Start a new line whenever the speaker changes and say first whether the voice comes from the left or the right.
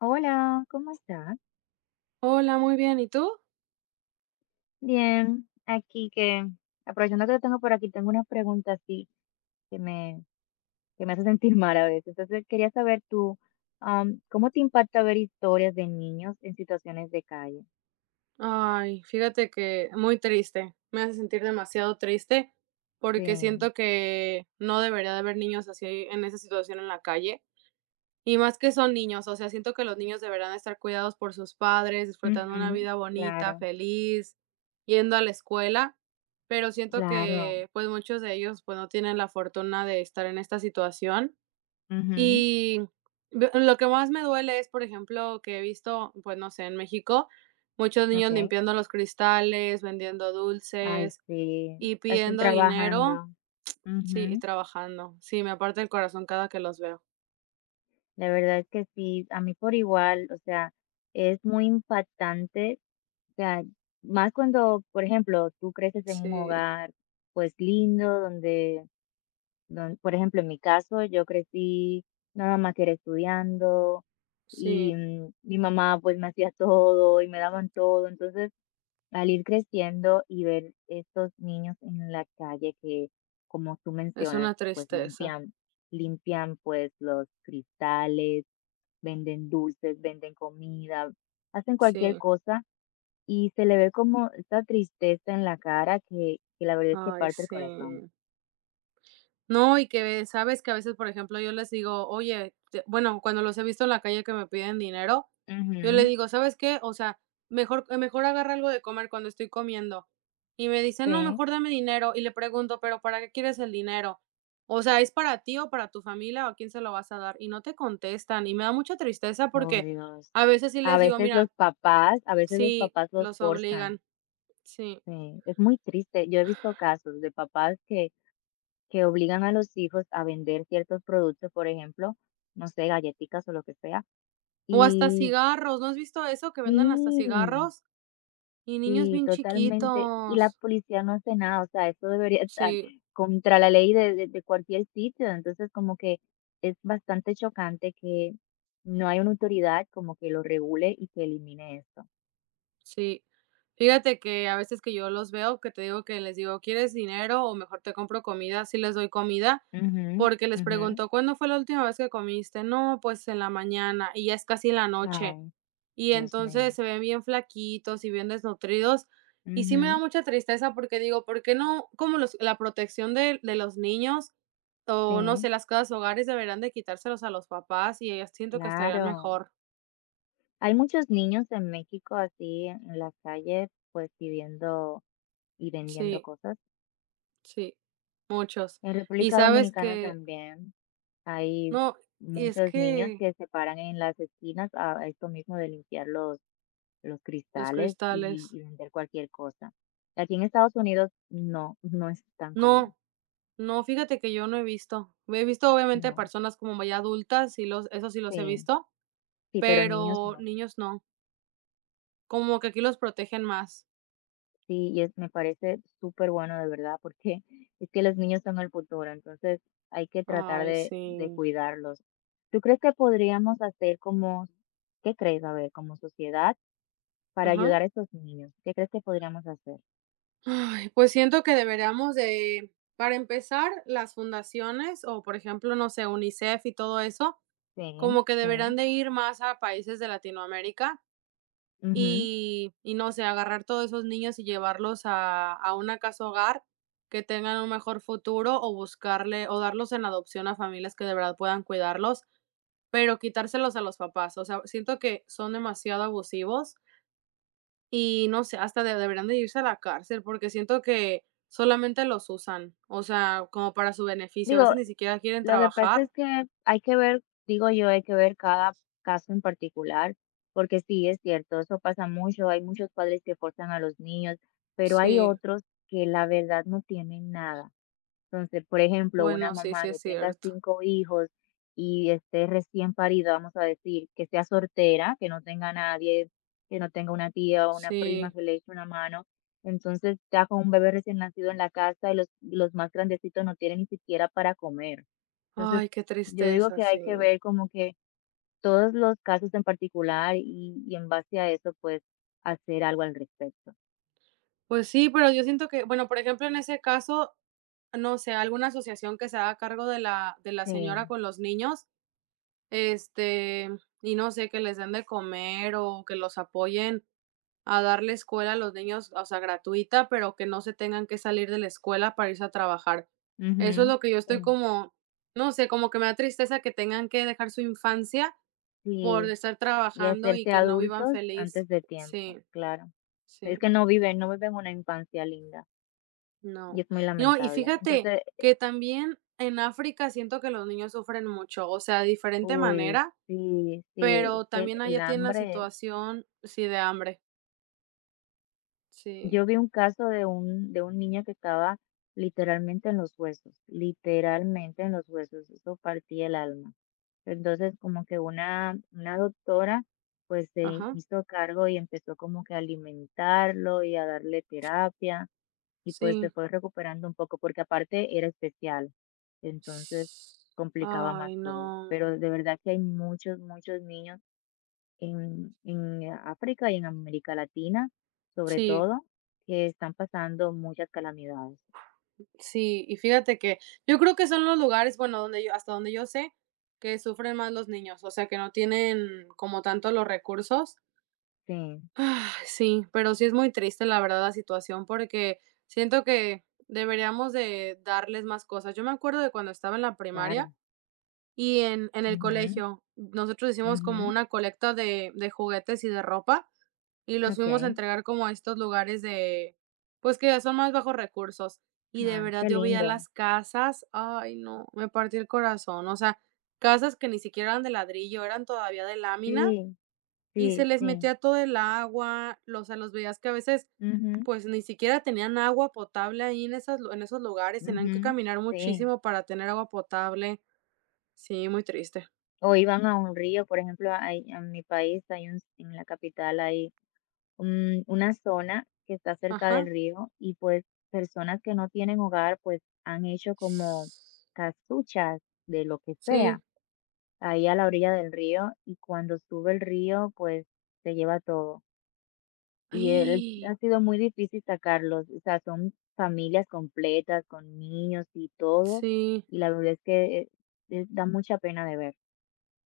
left: Hola, ¿cómo estás?
right: Hola, muy bien, ¿y tú?
left: Bien, aquí que aprovechando que te tengo por aquí, tengo una pregunta así que me, que me hace sentir mal a veces. Entonces quería saber tú, ¿cómo te impacta ver historias de niños en situaciones de calle?
right: Ay, fíjate que muy triste, me hace sentir demasiado triste porque
left: Sí,
right: siento que no debería de haber niños así en esa situación en la calle y más que son niños, o sea, siento que los niños deberán estar cuidados por sus padres, disfrutando una
left: ujú,
right: vida bonita,
left: claro,
right: feliz, yendo a la escuela, pero siento
left: claro,
right: que pues muchos de ellos pues no tienen la fortuna de estar en esta situación.
left: ujú,
right: Y ve lo que más me duele es, por ejemplo, que he visto, pues, no sé, en México, muchos niños
left: ok.
right: limpiando los cristales, vendiendo
left: Ay,
right: dulces
left: sí,
right: y
left: estoy
right: pidiendo dinero.
left: trabajando.
right: Sí, y
left: Ujú,
right: trabajando. Sí, me aparta el corazón cada que los veo.
left: la verdad es que sí, a mí por igual, o sea, es muy impactante. O sea, más cuando, por ejemplo, tú creces en un
right: Sí,
left: hogar, pues lindo, donde, por ejemplo, en mi caso, yo crecí nada más que era estudiando y
right: sí,
left: mi mamá pues me hacía todo y me daban todo. Entonces, al ir creciendo y ver estos niños en la calle que, como tú
right: es
left: mencionas,
right: una
left: pues
right: tristeza.
left: limpian, limpian pues los cristales, venden dulces, venden comida, hacen cualquier
right: Sí,
left: cosa y se le ve como esta tristeza en la cara que la verdad es que
right: ay,
left: parte el corazón.
right: sí. No, y que sabes que a veces, por ejemplo, yo les digo: "Oye", te bueno, cuando los he visto en la calle que me piden dinero, yo le
left: Ujú,
right: digo: "¿Sabes qué? O sea, mejor agarra algo de comer cuando estoy comiendo". Y me dicen: "No,
left: sí.
right: mejor dame dinero". Y le pregunto: "¿Pero para qué quieres el dinero? O sea, ¿es para ti o para tu familia o a quién se lo vas a dar?". Y no te contestan, y me da mucha tristeza
left: Oh,
right: porque
left: Dios.
right: a veces sí
left: A
right: les digo:
left: veces los
right: "Mira",
left: papás a veces los
right: sí,
left: papás los
right: los
left: forzan,
right: obligan, sí.
left: sí, es muy triste. Yo he visto casos de papás que obligan a los hijos a vender ciertos productos, por ejemplo, no sé, galletitas o lo que sea,
right: O hasta
left: y
right: cigarros, ¿no has visto eso? Que venden hasta
left: sí.
right: cigarros. Y niños
left: Sí,
right: bien
left: totalmente. Y la
right: chiquitos.
left: policía no hace nada, o sea, eso debería estar
right: Sí,
left: contra la ley de cualquier sitio. Entonces, como que es bastante chocante que no hay una autoridad como que lo regule y que elimine esto.
right: sí. Fíjate que a veces que yo los veo, que te digo que les digo: "¿Quieres dinero o mejor te compro comida?". Sí les doy comida,
left: Ujú,
right: porque les
left: ujú.
right: pregunto: "¿Cuándo fue la última vez que comiste?". "No, pues en la mañana", y ya es casi la noche.
left: Ay,
right: Y
left: Dios mío.
right: entonces se ven bien flaquitos y bien desnutridos, y sí me da
left: Ujú,
right: mucha tristeza porque digo: "¿Por qué no?". Como los la protección de los niños, o no
left: sí.
right: sé, las casas hogares deberían de quitárselos a los papás y, siento que estarían
left: Claro.
right: mejor.
left: Hay muchos niños en México así en las calles, pues pidiendo y vendiendo
right: Sí.
left: cosas.
right: Sí, muchos.
left: En
right: Y
left: República
right: sabes
left: Dominicana
right: que
left: también. Hay
right: no, y es
left: muchos niños
right: que
left: que se paran en las esquinas a esto mismo de limpiar los
right: los
left: cristales y,
right: cristales.
left: y vender cualquier cosa. Aquí en Estados Unidos no, no es tan común.
right: No, no, fíjate que yo no he visto. He visto, obviamente,
left: No,
right: personas como ya adultas, y los esos sí los he
left: sí,
right: visto,
left: sí, pero niños
right: pero
left: no.
right: niños no. Como que aquí los protegen más.
left: Sí, y es, me parece súper bueno de verdad porque es que los niños son el futuro, entonces hay que tratar
right: Ay,
left: de
right: sí.
left: cuidarlos. ¿Tú crees que podríamos hacer como, qué crees, a ver, como sociedad para
right: Ajá.
left: ayudar a estos niños? ¿Qué crees que podríamos hacer?
right: Ay, pues siento que deberíamos de, para empezar, las fundaciones o, por ejemplo, no sé, UNICEF y todo eso,
left: Sí,
right: como que
left: sí.
right: deberán de ir más a países de Latinoamérica.
left: Ujú.
right: Y no sé, agarrar todos esos niños y llevarlos a una casa hogar, que tengan un mejor futuro, o buscarle o darlos en adopción a familias que de verdad puedan cuidarlos, pero quitárselos a los papás. O sea, siento que son demasiado abusivos y no sé, hasta de deberían de irse a la cárcel, porque siento que solamente los usan, o sea, como para su beneficio. A
left: Digo,
right: veces ni siquiera quieren
left: lo que pasa
right: trabajar.
left: es que hay que ver, digo yo, hay que ver cada caso en particular, porque sí, es cierto, eso pasa mucho, hay muchos padres que forzan a los niños, pero hay
right: Sí,
left: otros que la verdad no tienen nada. Entonces, por ejemplo, una
right: bueno, sí,
left: mamá
right: sí es
left: que tenga
right: cierto.
left: 5 hijos y esté recién parida, vamos a decir, que sea soltera, que no tenga nadie, que no tenga una tía o una prima
right: Sí.
left: que le eche una mano. Entonces, está con un bebé recién nacido en la casa y los, más grandecitos no tienen ni siquiera para comer. Entonces,
right: Ay, qué
left: yo digo
right: tristeza,
left: que
right: sí.
left: hay que ver como que todos los casos en particular y en base a eso, pues, hacer algo al respecto.
right: Pues sí, pero yo siento que, bueno, por ejemplo, en ese caso, no sé, alguna asociación que se haga cargo de la señora
left: Sí.
right: con los niños, este, y no sé, que les den de comer o que los apoyen a darle escuela a los niños, o sea, gratuita, pero que no se tengan que salir de la escuela para irse a trabajar. Eso es
left: Ujú,
right: lo que yo
left: sí.
right: estoy como, no sé, como que me da tristeza que tengan que dejar su infancia por
left: Sí.
right: estar
left: Y
right: trabajando y
left: hacerse
right: que no vivan
left: adultos
right: feliz.
left: antes de
right: Sí,
left: tiempo, claro. Es
right: sí.
left: que no viven, no viven una infancia linda y
right: No.
left: es muy
right: No, y
left: lamentable.
right: fíjate
left: Entonces,
right: que también en África siento que los niños sufren mucho, o sea, de diferente
left: uy,
right: manera,
left: sí, sí, es
right: pero
left: que
right: también
left: el
right: allá tienen la
left: hambre es.
right: situación, sí, de hambre. Sí,
left: Yo vi un caso de un, niño que estaba literalmente en los huesos, literalmente en los huesos, eso partía el alma. Entonces, como que una doctora pues se
right: ajá,
left: hizo cargo y empezó como que a alimentarlo y a darle terapia. Y pues se
right: sí.
left: fue recuperando un poco, porque aparte era especial, entonces complicaba más
right: Ay,
left: todo. Pero de
right: no.
left: verdad que hay muchos, muchos niños en África y en América Latina, sobre
right: Sí,
left: todo, que están pasando muchas calamidades.
right: sí, y fíjate que yo creo que son los lugares, bueno, donde yo hasta donde yo sé, que sufren más los niños, o sea, que no tienen como tanto los recursos.
left: Sí,
right: Ah, sí, pero sí es muy triste, la verdad, la situación, porque siento que deberíamos de darles más cosas. Yo me acuerdo de cuando estaba en la primaria
left: claro.
right: y en el
left: Mhm.
right: colegio, nosotros hicimos como
left: Mhm.
right: una colecta de juguetes y de ropa y los fuimos a
left: Okay.
right: entregar como a estos lugares de, pues que son más bajos recursos. Y de
left: Ay,
right: verdad
left: qué
right: yo veía
left: lindo.
right: las casas, ay no, me partió el corazón, o sea, casas que ni siquiera eran de ladrillo, eran todavía de lámina
left: Sí,
right: y se
left: sí,
right: les
left: sí.
right: metía todo el agua, lo o sea, los veías que a veces,
left: Mhm.
right: pues, ni siquiera tenían agua potable ahí en esas en esos lugares, tenían que
left: Mhm.
right: caminar
left: Sí.
right: muchísimo para tener agua potable. Sí, muy triste.
left: O iban a un río, por ejemplo, en mi país en la capital hay una zona que está cerca del
right: Ajá.
left: río y pues personas que no tienen hogar pues han hecho como casuchas de lo que
right: Sí.
left: sea ahí a la orilla del río y cuando sube el río pues se lleva todo. Y él ha sido muy difícil sacarlos, o sea, son familias completas con niños y todo
right: Sí,
left: y la verdad es que da mucha pena de ver.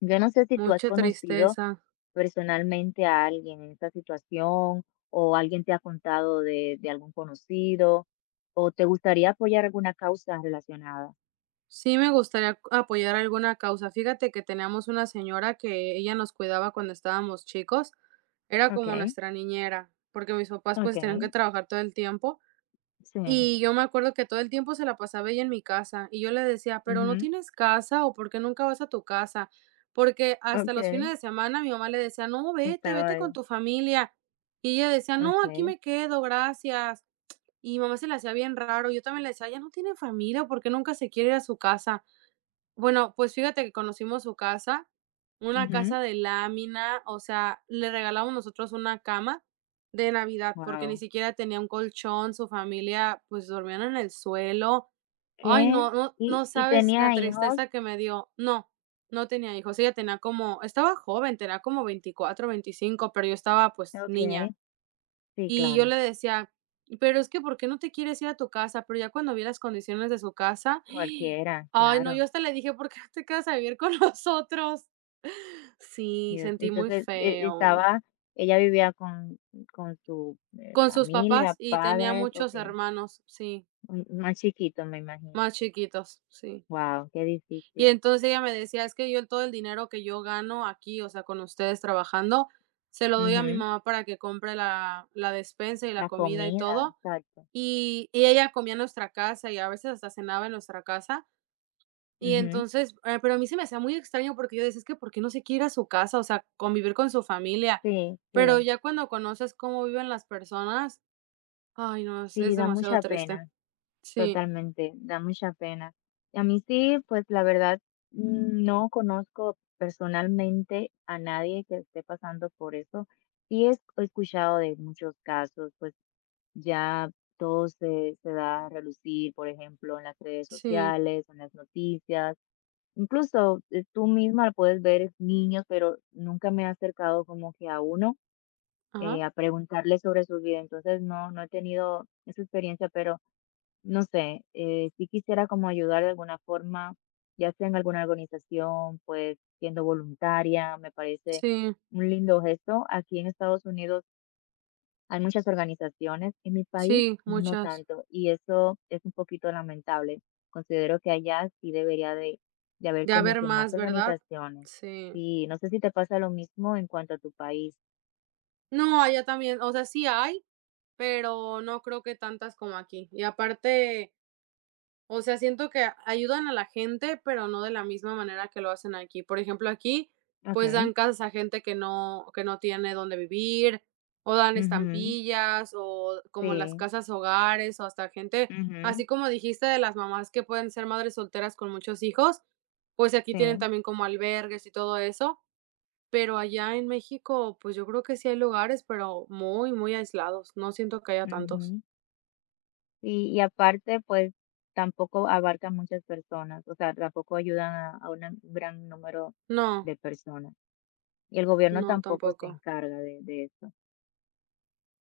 left: Yo no sé si tú has
right: mucha
left: conocido
right: tristeza.
left: personalmente a alguien en esta situación o alguien te ha contado de algún conocido o te gustaría apoyar alguna causa relacionada.
right: Sí, me gustaría apoyar alguna causa. Fíjate que teníamos una señora que ella nos cuidaba cuando estábamos chicos, era como
left: Okay,
right: nuestra niñera, porque mis papás, pues, tenían
left: okay,
right: que trabajar todo el tiempo.
left: sí,
right: Y yo me acuerdo que todo el tiempo se la pasaba ella en mi casa, y yo le decía: "Pero, ¿no
left: ujú,
right: tienes casa, o por qué nunca vas a tu casa?". Porque hasta los
left: okay,
right: fines de semana mi mamá le decía: "No, vete,
left: estaba
right: vete con
left: ahí,
right: tu familia". Y ella decía: "No, aquí
left: okay,
right: me quedo, gracias". Y mi mamá se la hacía bien raro, yo también le decía: "Ella no tiene familia, ¿por qué nunca se quiere ir a su casa?". Bueno, pues fíjate que conocimos su casa, una
left: ujú.
right: casa de lámina, o sea, le regalamos nosotros una cama de Navidad, porque ni
left: Wow,
right: siquiera tenía un colchón, su familia pues dormían en el suelo. Ay, no,
left: ¿qué?
right: no,
left: ¿Y,
right: no
left: y
right: sabes la
left: tenía
right: tristeza
left: hijos?
right: que me dio. No, no tenía hijos. Ella tenía como, estaba joven, tenía como 24, 25, pero yo estaba pues
left: Okay,
right: niña.
left: sí,
right: Y yo
left: claro,
right: le decía: "Pero es que, ¿por qué no te quieres ir a tu casa?". Pero ya cuando vi las condiciones de su casa,
left: cualquiera,
right: ay, no, yo
left: claro.
right: hasta le dije: "¿Por qué no te quedas a vivir con nosotros?". Sí,
left: Dios.
right: sentí muy
left: Entonces,
right: feo.
left: estaba ella vivía con su,
right: Con sus papás,
left: familia,
right: y tenía
left: padres,
right: muchos
left: okey,
right: hermanos, sí,
left: m más chiquito, me imagino.
right: más chiquitos, sí.
left: Wow, qué
right: Y
left: difícil.
right: entonces ella me decía: "Es que yo todo el dinero que yo gano aquí, o sea, con ustedes trabajando, se lo doy a mi
left: Ujú.
right: mamá para que compre la despensa y la
left: La
right: comida y
left: comida,
right: todo".
left: exacto.
right: Y ella comía en nuestra casa y a veces hasta cenaba en nuestra casa. Y
left: Ujú.
right: entonces, pero a mí se me hacía muy extraño porque yo decía: "Es que, ¿por qué no se quiere ir a su casa?". O sea, convivir con su familia.
left: Sí,
right: Pero
left: sí,
right: ya cuando conoces cómo viven las personas, ay no, es
left: sí, da
right: demasiado
left: mucha
right: triste.
left: pena,
right: Sí,
left: totalmente, da mucha pena. Y a mí sí, pues, la verdad, no conozco personalmente a nadie que esté pasando por eso. Sí he escuchado de muchos casos, pues ya todo se da a relucir, por ejemplo, en las redes
right: sí,
left: sociales, en las noticias. Incluso tú misma puedes ver niños, pero nunca me he acercado como que a uno
right: ajá,
left: a preguntarle sobre su vida. Entonces no, no he tenido esa experiencia, pero no sé, sí quisiera como ayudar de alguna forma, ya sea en alguna organización, pues siendo voluntaria, me parece
right: sí,
left: un lindo gesto. Aquí en Estados Unidos hay muchas organizaciones, en mi país
right: sí,
left: no
right: muchas.
left: tanto, y eso es un poquito lamentable. Considero que allá sí debería de haber
right: De
left: como
right: haber
left: que más
right: más, ¿verdad?
left: organizaciones.
right: Sí.
left: Sí, no sé si te pasa lo mismo en cuanto a tu país.
right: No, allá también, o sea, sí hay, pero no creo que tantas como aquí. Y aparte. O sea, siento que ayudan a la gente, pero no de la misma manera que lo hacen aquí. Por ejemplo, aquí, pues
left: Okay.
right: dan casas a gente que no tiene dónde vivir, o dan
left: Ujú,
right: estampillas, o como las
left: sí.
right: casas hogares, o hasta gente, así
left: Ujú,
right: como dijiste de las mamás que pueden ser madres solteras con muchos hijos, pues aquí tienen
left: sí.
right: también como albergues y todo eso. Pero allá en México, pues yo creo que sí hay lugares, pero muy, muy aislados. No siento que haya tantos.
left: Ujú. Sí, y aparte, pues tampoco abarca muchas personas, o sea, tampoco ayudan a un gran número
right: No,
left: de personas. Y el gobierno
right: no,
left: tampoco se
right: tampoco.
left: encarga de eso.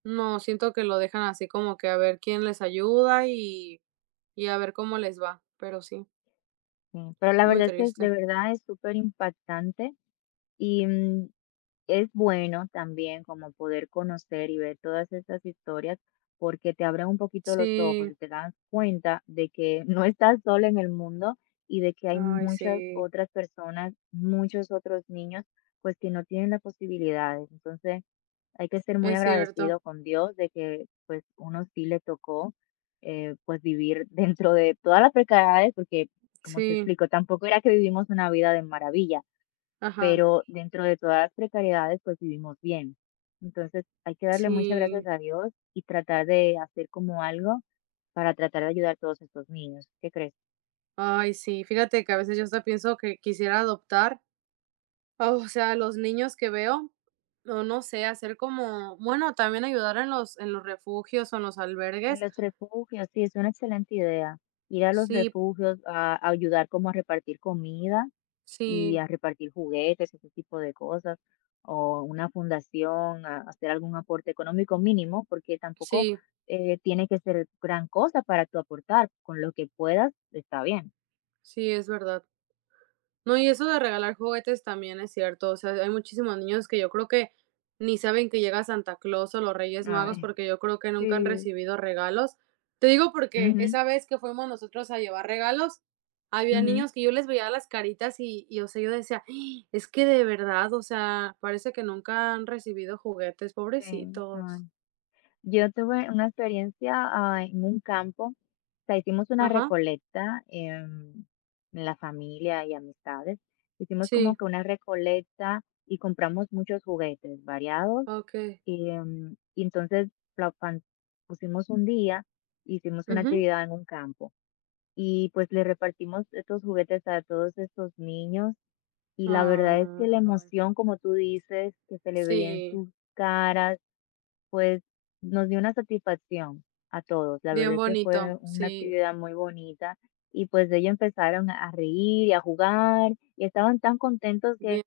right: No, siento que lo dejan así como que a ver quién les ayuda y a ver cómo les va, pero sí,
left: Sí, pero la
right: muy
left: verdad es que es de
right: triste.
left: verdad es súper impactante y es bueno también como poder conocer y ver todas estas historias porque te abren un poquito los ojos
right: Sí,
left: y te das cuenta de que no estás sola en el mundo y de que hay
right: ay,
left: muchas
right: sí,
left: otras personas, muchos otros niños, pues que no tienen las posibilidades. Entonces, hay que ser muy
right: es cierto.
left: agradecido con Dios de que pues uno sí le tocó pues vivir dentro de todas las precariedades, porque como te
right: Sí,
left: explico, tampoco era que vivimos una vida de maravilla,
right: ajá,
left: pero dentro de todas las precariedades pues vivimos bien. Entonces hay que darle muchas
right: sí.
left: gracias a Dios y tratar de hacer como algo para tratar de ayudar a todos estos niños. ¿Qué crees?
right: Ay, sí, fíjate que a veces yo hasta pienso que quisiera adoptar, o sea, los niños que veo, o no sé, hacer como, bueno, también ayudar en los refugios o en los
left: En
right: albergues.
left: los refugios, sí, es una excelente idea. Ir a los
right: Sí,
left: refugios a ayudar como a repartir comida y
right: sí,
left: a repartir juguetes, ese tipo de cosas, o una fundación, a hacer algún aporte económico mínimo, porque tampoco
right: sí,
left: tiene que ser gran cosa para tú aportar, con lo que puedas está bien.
right: sí, es verdad. No, y eso de regalar juguetes también es cierto, o sea, hay muchísimos niños que yo creo que ni saben que llega Santa Claus o los Reyes Magos,
left: Ay,
right: porque yo creo que nunca han
left: sí.
right: recibido regalos. Te digo porque
left: Ujú,
right: esa vez que fuimos nosotros a llevar regalos, había
left: ujú,
right: niños que yo les veía las caritas y, o sea, yo decía: "¡Ah!, es que de verdad, o sea, parece que nunca han recibido juguetes,
left: sí, ay.
right: pobrecitos".
left: Yo tuve una experiencia en un campo, o sea, hicimos una
right: Ajá,
left: recolecta en la familia y amistades, hicimos como
right: sí,
left: que una recolecta y compramos muchos juguetes variados.
right: okey.
left: Y entonces la pan- pusimos un día, hicimos una
right: Ujú.
left: actividad en un campo y pues le repartimos estos juguetes a todos estos niños y la verdad es que la
right: Ay,
left: emoción, como tú dices, que se le veía en
right: sí,
left: sus caras, pues nos dio una satisfacción a todos. La
right: bien
left: verdad es que
right: bonito,
left: fue una
right: sí,
left: actividad muy bonita y pues ellos empezaron a reír y a jugar y estaban tan contentos
right: bien
left: que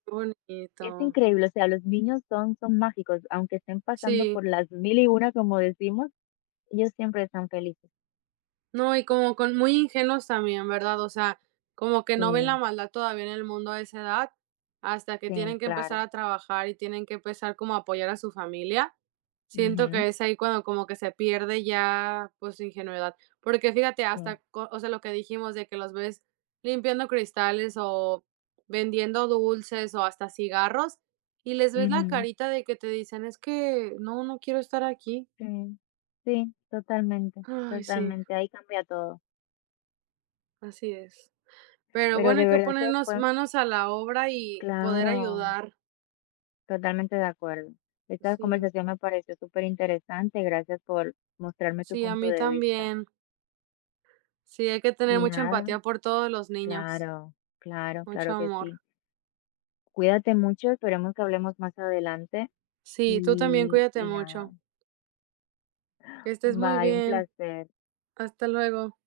left: es
right: bonito.
left: increíble, o sea, los niños son mágicos, aunque estén pasando
right: Sí,
left: por las mil y una, como decimos, ellos siempre están felices.
right: no, y como con muy ingenuos también, ¿verdad? O sea, como que no ven la
left: Sí,
right: maldad todavía en el mundo a esa edad, hasta que tienen
left: sí,
right: que empezar
left: claro.
right: a trabajar y tienen que empezar como a apoyar a su familia. Siento
left: Ujú,
right: que es ahí cuando como que se pierde ya, pues, su ingenuidad. Porque fíjate,
left: sí.
right: hasta, o sea, lo que dijimos de que los ves limpiando cristales o vendiendo dulces o hasta cigarros y les ves la
left: Ujú.
right: carita de que te dicen, es que no, no quiero estar aquí.
left: Sí, sí, totalmente,
right: Ay, sí,
left: totalmente, ahí cambia todo.
right: así es. Pero
left: Pero
right: bueno,
left: de
right: hay que
left: verdad que
right: ponernos
left: fue
right: manos a la obra y poder
left: claro,
right: ayudar.
left: totalmente de acuerdo. Esta
right: Sí,
left: conversación me pareció súper interesante. Gracias por mostrarme tu
right: sí, a
left: punto
right: mí
left: de vista.
right: también. Sí, hay que tener
left: Y
right: mucha
left: nada,
right: empatía por todos los niños,
left: claro, claro,
right: mucho
left: claro que
right: amor.
left: sí. Cuídate mucho, esperemos que hablemos más adelante.
right: Sí, tú también
left: Y,
right: cuídate
left: y nada,
right: mucho. Que estés muy
left: bye, un
right: bien.
left: placer.
right: Hasta luego.